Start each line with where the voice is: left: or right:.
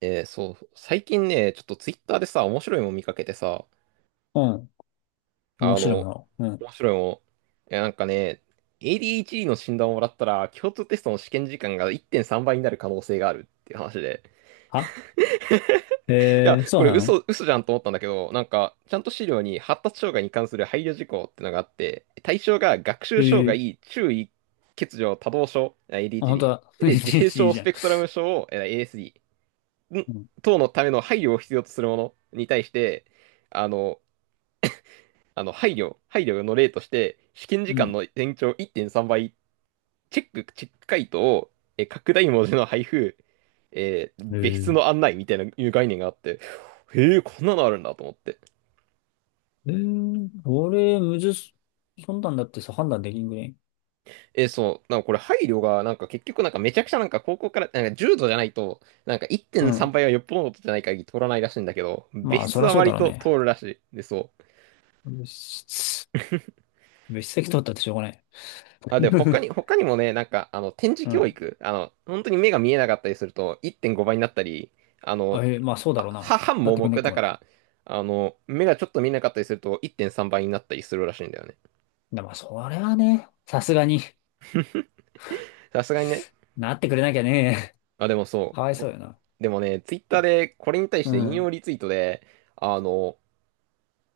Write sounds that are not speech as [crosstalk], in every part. right: そう、最近ね、ちょっとツイッターでさ、面白いもん見かけてさ、
left: うん。面
right: あ
left: 白いも
right: の、
left: の。うん。
right: 面白いもん、えなんかね、ADHD の診断をもらったら、共通テストの試験時間が1.3倍になる可能性があるっていう話で、
left: は
right: いや、
left: えー、そ
right: こ
left: う
right: れ
left: なの
right: 嘘、嘘じゃんと思ったんだけど、なんか、ちゃんと資料に発達障害に関する配慮事項ってのがあって、対象が学
left: え
right: 習障
left: ー、
right: 害、注意、欠如、多動症、
left: あ、本当だ。
right: ADHD、
left: [laughs]
right: で、
left: い
right: 自閉
left: h
right: 症
left: じ
right: ス
left: ゃん。
right: ペクトラム症を、ASD、
left: うん。
right: 等のための配慮を必要とするものに対して、あの、配慮の例として、試験
left: う
right: 時間
left: ん
right: の延長1.3倍、チェック回答を、拡大文字の配布、
left: え
right: 別室
left: ー、
right: の案内みたいないう概念があって、へえ、こんなのあるんだと思って。
left: 俺、むず、そんなんだってさ、判断できんぐらい。
right: そう、なんかこれ配慮が、なんか結局なんかめちゃくちゃなんか高校から、なんか重度じゃないと、なんか
left: う
right: 1.3
left: ん。
right: 倍はよっぽどのことじゃない限り通らないらしいんだけど、
left: ま
right: 別
left: あ、そ
right: 室
left: りゃ
right: は
left: そうだ
right: 割
left: ろう
right: と
left: ね。
right: 通るらしい。で、そう。
left: 別室、別席取ったってしょうがない。
right: あ、で、
left: [laughs]
right: 他にもね、なんか、あの、展示
left: う
right: 教
left: ん。
right: 育、あの、本当に目が見えなかったりすると、1.5倍になったり、あの、
left: あ、まあ、そうだ
right: あ
left: ろう
right: は、
left: な。
right: 半
left: なっ
right: 盲
left: てくんねっ
right: 目だ
left: こ
right: か
left: も。
right: ら、あの、目がちょっと見えなかったりすると、1.3倍になったりするらしいんだよね。
left: でも、それはね、さすがに
right: さすがにね。
left: なってくれなきゃね。
right: あ、でも
left: [laughs]
right: そ
left: か
right: う、
left: わいそう
right: こ、
left: よな。
right: でもね、ツイッターでこれに対し
left: う
right: て引用
left: ん。
right: リツイートで、あの、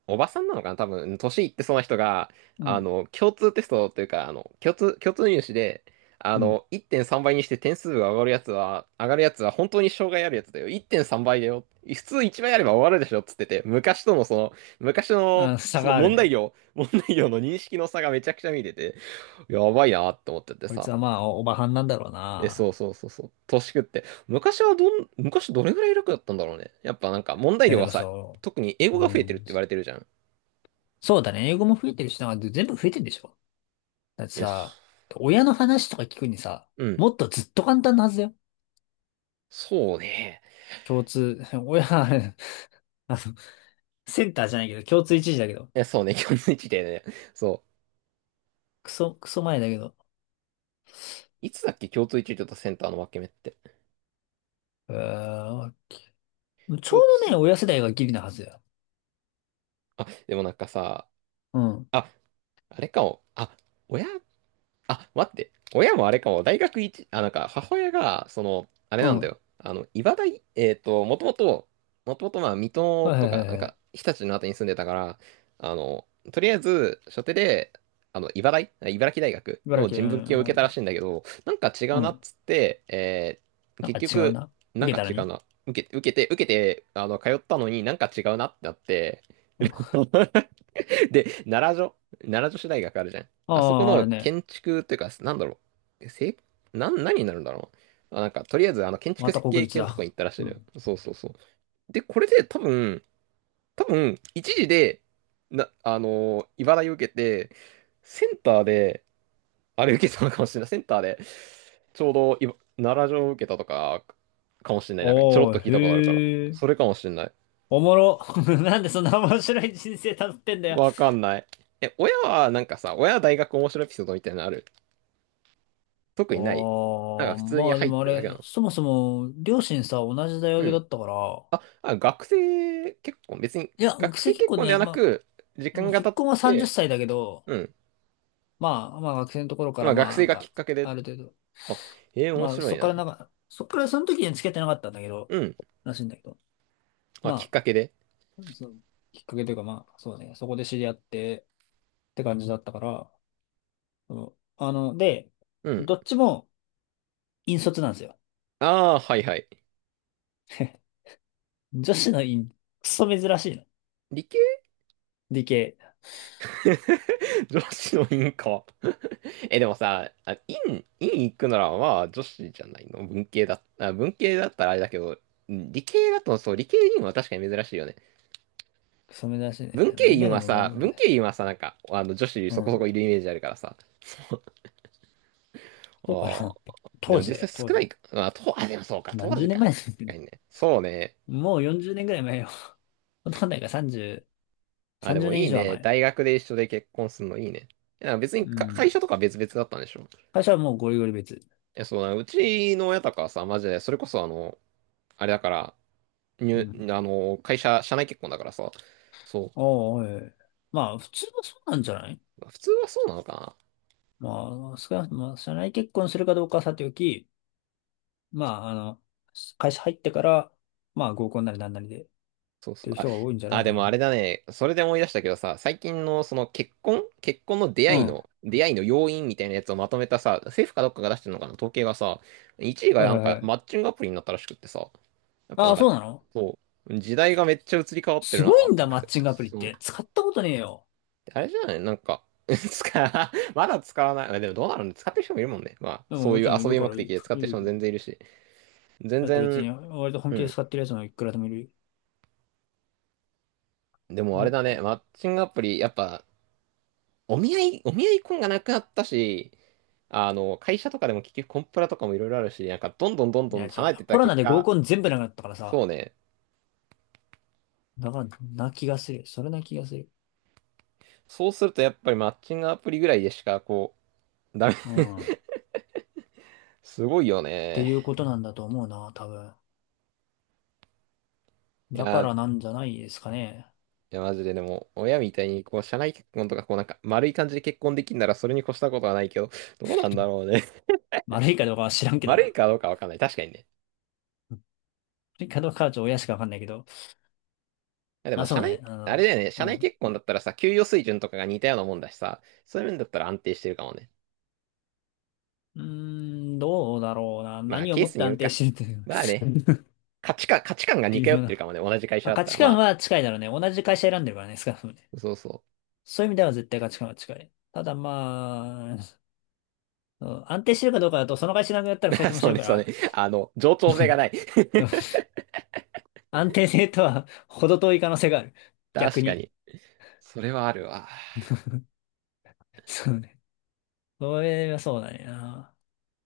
right: おばさんなのかな多分、年いってそうな人が、
left: う
right: あ
left: ん。
right: の、共通テストというか、共通入試で、あ
left: うん。
right: の、1.3倍にして点数が上がるやつは、本当に障害あるやつだよ。1.3倍だよ。普通1倍あれば終わるでしょっつってて、昔の、
left: あ、差
right: その
left: があるね。
right: 問題量の認識の差がめちゃくちゃ見てて、やばいなって思ってて
left: こいつ
right: さ。
left: はまあ、おばはんなんだろうな。
right: そうそうそうそう。年食って。昔どれぐらい楽だったんだろうね。やっぱなんか問題
left: や、
right: 量
left: で
right: は
left: も
right: さ、
left: そ
right: 特に英
left: う。
right: 語が
left: う
right: 増えてるっ
left: ん。
right: て言われてるじゃん。
left: そうだね。英語も増えてるしな、全部増えてるでしょ。だって
right: よし。
left: さ、親の話とか聞くにさ、
right: うん。
left: もっとずっと簡単なはずだよ。
right: そうね。
left: 共通、[laughs] 親、あの、センターじゃないけど、共通一時だけど。
right: いや、そうね、[laughs] 共通一でね。そ
left: クソ前だけど。
right: う。いつだっけ、共通一流とセンターの分け目って。
left: うーん、ちょ
right: 共
left: うどね、
right: 通、
left: 親世代がギリなはずだよ。
right: あ、でもなんかさ、
left: うん。
right: あ、あれかも。親待って。親もあれかも。大学一、あ、なんか、母親が、その、あれ
left: うん。
right: なんだ
left: は
right: よ。あの、茨大、えっと、もともと、まあ、水
left: い
right: 戸
left: はいは
right: とか、なん
left: いは
right: か、
left: い。
right: 日立のあたりに住んでたから、あの、とりあえず、初手で、茨城大学
left: 茨
right: の
left: 城、う
right: 人文系を
left: ん、あ
right: 受け
left: る
right: たらし
left: よ。
right: いんだけど、なんか違
left: う
right: うなっ
left: ん。
right: つって、
left: なん
right: 結
left: か違う
right: 局、
left: な。
right: なん
left: 受け
right: か
left: たら
right: 違う
left: に。
right: な。受けて、あの、通ったのになんか違うなってなって、
left: うん、あ
right: [laughs] [laughs] で、奈良女子大学あるじゃん。あそこ
left: あ、あ
right: の
left: るね。
right: 建築っていうか、なんだろう。せ、なん、何になるんだろう。あ、なんか、とりあえず、あの、建
left: ま
right: 築
left: た
right: 設
left: 国
right: 計
left: 立
right: 系のとこに行
left: だ。
right: ったらしい
left: う
right: のよ。
left: ん。
right: そうそうそう。で、これで多分、多分、一時で、な、あのー、茨城受けて、センターで、あれ受けたのかもしれない。センターで、ちょうどいば、奈良城受けたとか、かもしれな
left: あ
right: い。なんか、ちょろっと
left: あ、
right: 聞いたことあるから。
left: へえ。
right: それかもしれない。
left: おもろ。[laughs] なんでそんな面白い人生たどってんだよ。
right: わかんない。親は、なんかさ、親は大学面白いエピソードみたいなのある特にない。
left: あ
right: なんか
left: あ、
right: 普通に
left: まあで
right: 入っ
left: もあ
right: てるだ
left: れ、
right: けなの。
left: そもそも、両親さ、同じ大
right: う
left: 学だ
right: ん。
left: ったから、
right: あ、学生結婚、別に
left: いや、学
right: 学
left: 生
right: 生
left: 結
right: 結
left: 婚
right: 婚では
left: ね、
right: な
left: ま
right: く、時
left: あ、
right: 間が経
left: 結
right: っ
left: 婚は30
right: て、
left: 歳だけど、
right: うん。
left: まあ、まあ学生のところか
right: ま
left: ら、
right: あ学
left: まあな
right: 生
left: ん
right: がき
left: か、
right: っかけ
left: あ
right: で、
left: る程度、
right: あ、面
left: まあ
right: 白
left: そ
right: い
left: っから
right: な。
left: なんか、そっからその時には付き合ってなかったんだけど、
right: うん。
left: らしいんだけど、
right: まあ、きっ
left: ま
right: かけで。
left: あ、そのきっかけというかまあ、そうね、そこで知り合ってって感じだったから、うん、で、
right: うん。
left: どっちも引率なんですよ。
right: ああ、はいはい。
left: [laughs] 女子の院、クソ珍しいの。
right: 理系
left: 理系。
right: [laughs] 女子の院か。[laughs] え、でもさ、院行くならまあ女子じゃないの文系だ、文系だったらあれだけど、理系だとそう、理系院は確かに珍しいよね。
left: クソ珍しいね。まあ、今でもまあまあ珍
right: 文
left: し
right: 系
left: い。
right: 院はさ、なんか、あの、女子
left: う
right: そこそこい
left: ん。
right: るイメージあるからさ。
left: そうか
right: ああ、
left: な。
right: で
left: 当
right: も
left: 時だ
right: 実際
left: よ、当
right: 少な
left: 時。
right: いか。まあ、でもそうか、当
left: 何十
right: 時
left: 年
right: か。
left: 前
right: 確
left: ですけ
right: か
left: ど。
right: にね。そうね。
left: もう40年ぐらい前よ。ほとんどないから
right: あ、で
left: 30
right: も
left: 年
right: い
left: 以
right: い
left: 上は
right: ね。
left: 前。
right: 大学で一緒で結婚するのいいね。いや、別に
left: う
right: か会
left: ん。
right: 社とか別々だったんでしょ。い
left: 会社はもうゴリゴリ別。
right: や、そうな、うちの親とかはさ、マジで、それこそあの、あれだから、
left: う
right: 入、
left: ん。
right: あの、会社、社内結婚だからさ、そ
left: おーおい。まあ、普通はそうなんじゃない？
right: う。普通はそうなのかな。
left: まあ、少なくとも、社内結婚するかどうかはさておき、まあ、会社入ってから、まあ、合コンなりなんなりで、っ
right: そうそ
left: てい
right: う。
left: う
right: あ、
left: 人が多いんじゃない
right: あ、で
left: か
right: もあ
left: な。
right: れだね。それで思い出したけどさ、最近のその結婚の
left: うん。
right: 出会いの要因みたいなやつをまとめたさ、政府かどっかが出してるのかな、統計がさ、1位が
left: はい
right: なん
left: はい
right: か
left: はい。
right: マッチングアプリになったらしくってさ、やっぱ
left: あ
right: なん
left: あ、そ
right: か、
left: うなの？
right: そう、時代がめっちゃ移り変わって
left: す
right: るな
left: ごい
right: と
left: んだ、
right: 思っ
left: マッ
right: て。
left: チングアプリっ
right: その、
left: て。使ったことねえよ。
right: あれじゃないなんか、[laughs] まだ使わない。あでもどうなるんで使ってる人もいるもんね。まあ、
left: でも
right: そう
left: も
right: い
left: ち
right: う
left: ろんい
right: 遊
left: る
right: び
left: か
right: 目
left: ら、い
right: 的
left: る、
right: で使っ
left: い
right: てる
left: る。い
right: 人も全
left: る。
right: 然いるし、全
left: だって別
right: 然、
left: に、割と本
right: う
left: 気で
right: ん。
left: 使ってるやつもいくらでもいる。
right: でもあれ
left: お
right: だね、
left: こ
right: マッチングアプリ、やっぱ、お見合い婚がなくなったし、あの、会社とかでも結局コンプラとかもいろいろあるし、なんかどんどんどん
left: い
right: どん
left: や、
right: 離れてっ
left: コ
right: た
left: ロナ
right: 結
left: で合
right: 果、
left: コン全部なくなったから
right: そう
left: さ。
right: ね。
left: だから、な気がする。それな気がする。
right: そうするとやっぱりマッチングアプリぐらいでしか、こう、ダメ。
left: う
right: [laughs]
left: ん。っ
right: すごいよ
left: て
right: ね。
left: いうことなんだと思うな、多分。
right: い
left: だ
right: や、
left: からなんじゃないですかね。
right: マジででも、親みたいに、こう、社内結婚とか、こう、なんか、丸い感じで結婚できんなら、それに越したことはないけど、どうなんだろうね。[laughs]
left: 悪いかどうかは知らんけど
right: 丸い
left: な。
right: かどうかわかんない。確かにね。い
left: 悪いかどうかはちょっと親しかわかんないけど。
right: やで
left: あ、
right: も、
left: そうね。
right: あれだよね。社
left: う
right: 内
left: ん。
right: 結婚だったらさ、給与水準とかが似たようなもんだしさ、そういう面だったら安定してるかもね。
left: うーん、どうだろうな。
right: まあ、
left: 何を
right: ケー
left: もっ
right: ス
left: て
right: による
left: 安定し
right: か。
left: てるっ
right: まあ
left: て
right: ね、
left: いう。
right: 価値観が
left: [laughs]
right: 似
left: 微
right: 通っ
left: 妙
right: てる
left: な。
right: かもね、同じ会社
left: まあ、
right: だっ
left: 価
right: たら。
left: 値
right: ま
left: 観
right: あ、
left: は近いだろうね。同じ会社選んでるからね、少なくともね。
right: そうそ
left: そういう意味では絶対価値観は近い。ただまあ、うん、安定してるかどうかだと、その会社な
right: う。
left: くなっ
right: [laughs]
left: たら
right: ま
left: 二人
right: あ、
left: とも
right: そ
left: 死
right: う
left: ぬ
right: ね、
left: か
right: そうね。
left: ら、
right: あの、冗長性が
left: [laughs]
right: ない。
left: 安定性とは程遠い可能性がある。
right: [laughs]
left: 逆
right: 確か
left: に。
right: に。それはあるわ。
left: そうね。それはそうだねな。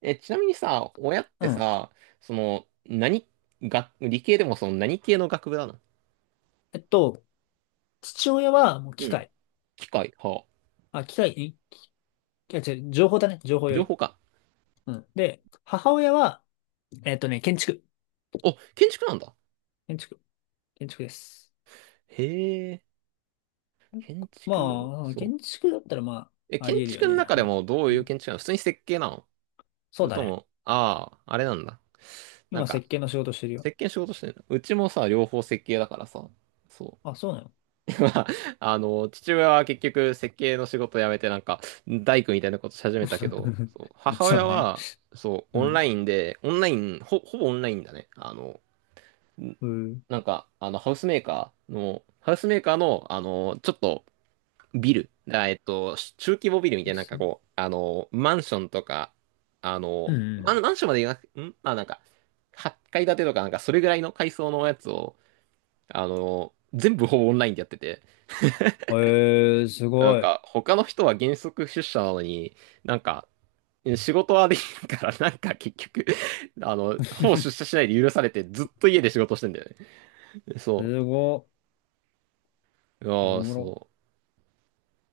right: え、ちなみにさ、親って
left: うん。
right: さ、その、何、理系でもその何系の学部なの
left: えっと、父親はもう
right: う
left: 機
right: ん。
left: 械。
right: 機械、は
left: あ、機械、いや違う、情報だね。情報
right: あ、
left: よ
right: 情
left: り。
right: 報か。
left: うん。で、母親は、建築。
right: お、建築なんだ。
left: 建築。建築です。
right: へえ、建築、
left: まあ、
right: そう。
left: 建築だったらまあ、あ
right: 建
left: り得るよ
right: 築の
left: ね。
right: 中でもどう
left: う
right: いう
left: ん、
right: 建築なの普通に設計なのそ
left: そう
right: れ
left: だ
right: と
left: ね。
right: も、ああ、あれなんだ。なん
left: 今、
right: か、
left: 設計の仕事してるよ。
right: 設計の仕事してるのうちもさ、両方設計だからさ。そ
left: あ、そうなの？
right: う。[laughs] まあ、あの、父親は結局設計の仕事辞めてなんか、大工みたいなことし始めたけど、
left: [laughs]
right: そう、母
left: そう
right: 親
left: だね。
right: は、そう、
left: う
right: オン
left: ん。
right: ラインで、オンライン、ほ、ほぼオンラインだね。あの、
left: うん。
right: なんか、あの、ハウスメーカーの、あの、ちょっと、ビル、あえっと、中規模ビルみたいな、なんかこう、あの、マンションとか、あ
left: う
right: の、マ
left: ん
right: ンマンションまで言わなくて、んまあなんか、8階建てとか、なんかそれぐらいの階層のやつを、あの、全部ほぼオンラインでやってて、
left: うん。へえー、す
right: なん
left: ごい。
right: か、他の人は原則出社なのに、なんか、仕事はできるから、[laughs] なんか結局あの、ほぼ
left: [laughs]
right: 出社しないで許されて、ずっと家で仕事してんだよね。そ
left: すごい。
right: う。あ
left: お
right: あ、
left: もろ。
right: そう。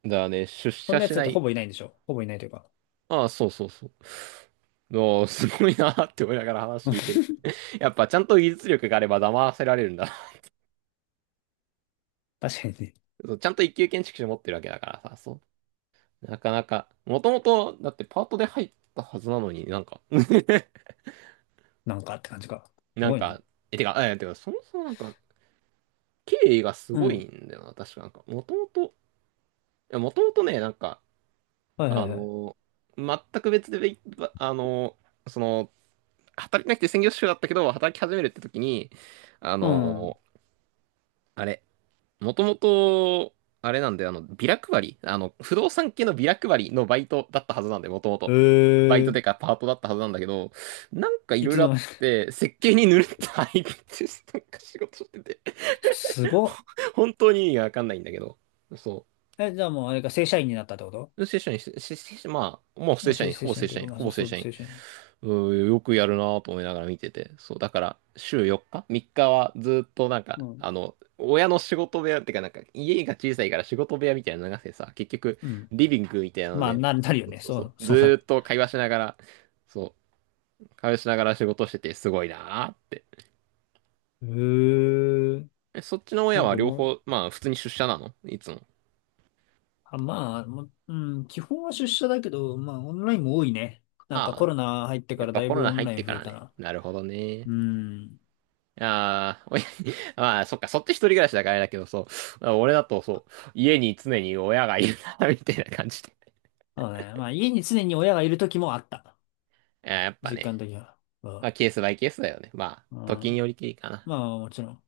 right: だね、出
left: そん
right: 社
left: なやつ
right: し
left: だっ
right: な
left: てほ
right: い。
left: ぼいないんでしょ？ほぼいないというか。
right: ああ、そうそうそう。おーすごいなーって思いながら話聞いてる。やっぱちゃんと技術力があれば騙せられるんだ。
left: 確かにね。
right: そうちゃんと一級建築士持ってるわけだからさ、そう。なかなか、もともと、だってパートで入ったはずなのになんか [laughs]
left: なんかって感じか。す
right: なん
left: ごいね。
right: か、え、てか、え、てか、そもそもなんか、経緯がす
left: う
right: ごい
left: ん。
right: んだよな、確かなんか。もともとね、なんか、
left: はいは
right: あ
left: い
right: の
left: はい。
right: ー全く別で、あのーその、働いてなくて専業主婦だったけど、働き始めるって時に、あ
left: うん。
right: のーあれ、もともと、あれなんで、あの、ビラ配り、あの、不動産系のビラ配りのバイトだったはずなんで、もとも
left: え
right: と。バイト
left: ー。
right: でかパートだったはずなんだけど、なんかい
left: い
right: ろい
left: つ
right: ろあ
left: の
right: っ
left: 間にか。
right: て、設計にぬるっと入って、なんか仕事してて、
left: [laughs] すごっ。
right: ほ本当に意味がわかんないんだけど、そう。
left: え、じゃあもうあれか、正社員になったってこと？
right: 正社員、せせ正社まあ、もう
left: ま
right: 正
left: あ、
right: 社
left: 正
right: 員、
left: 正
right: ほぼ
left: 社
right: 正
left: 員とい
right: 社
left: うか、
right: 員、
left: まあ、
right: ほ
left: そ
right: ぼ
left: う、
right: 正
left: そ
right: 社
left: う、
right: 員。
left: 正社員。
right: うーよくやるなぁと思いながら見てて。そう、だから、週4日 ?3 日はずっとなんか、
left: うん。
right: あの、親の仕事部屋ってか、なんか、家が小さいから仕事部屋みたいなのがあてさ、結局、
left: うん。
right: リビングみたいなの
left: まあ、
right: で、
left: なるよ
right: そう
left: ね。
right: そう
left: そ
right: そ
left: う、
right: う、ず
left: そう
right: ー
left: な
right: っと会話しながら、そ仕事してて、すごいなぁって。
left: る。へえ。
right: え、そっちの親
left: なん
right: は
left: か
right: 両
left: もう、
right: 方、まあ、普通に出社なのいつも。
left: あ、まあ、もう、うん、基本は出社だけど、まあ、オンラインも多いね。なんかコ
right: ああ、
left: ロナ入ってか
right: やっ
left: ら
right: ぱ
left: だい
right: コロ
left: ぶ
right: ナ
left: オン
right: 入っ
left: ライ
right: て
left: ン
right: か
left: 増え
right: ら
left: た
right: ね。
left: な。
right: なるほどね
left: うん。
right: ああ、親に、[laughs] まあ、そっか、そっち一人暮らしだからあれだけど、そう。[laughs] 俺だと、そう、家に常に親がいるな、[laughs] みたいな感じで。
left: そうね。まあ、家に常に親がいる時もあった。
right: [laughs] あーやっぱ
left: 実
right: ね、
left: 感的には。うん。
right: まあ、ケースバイケースだよね。まあ、
left: うん、
right: 時によりきりかな。
left: まあ、もちろん。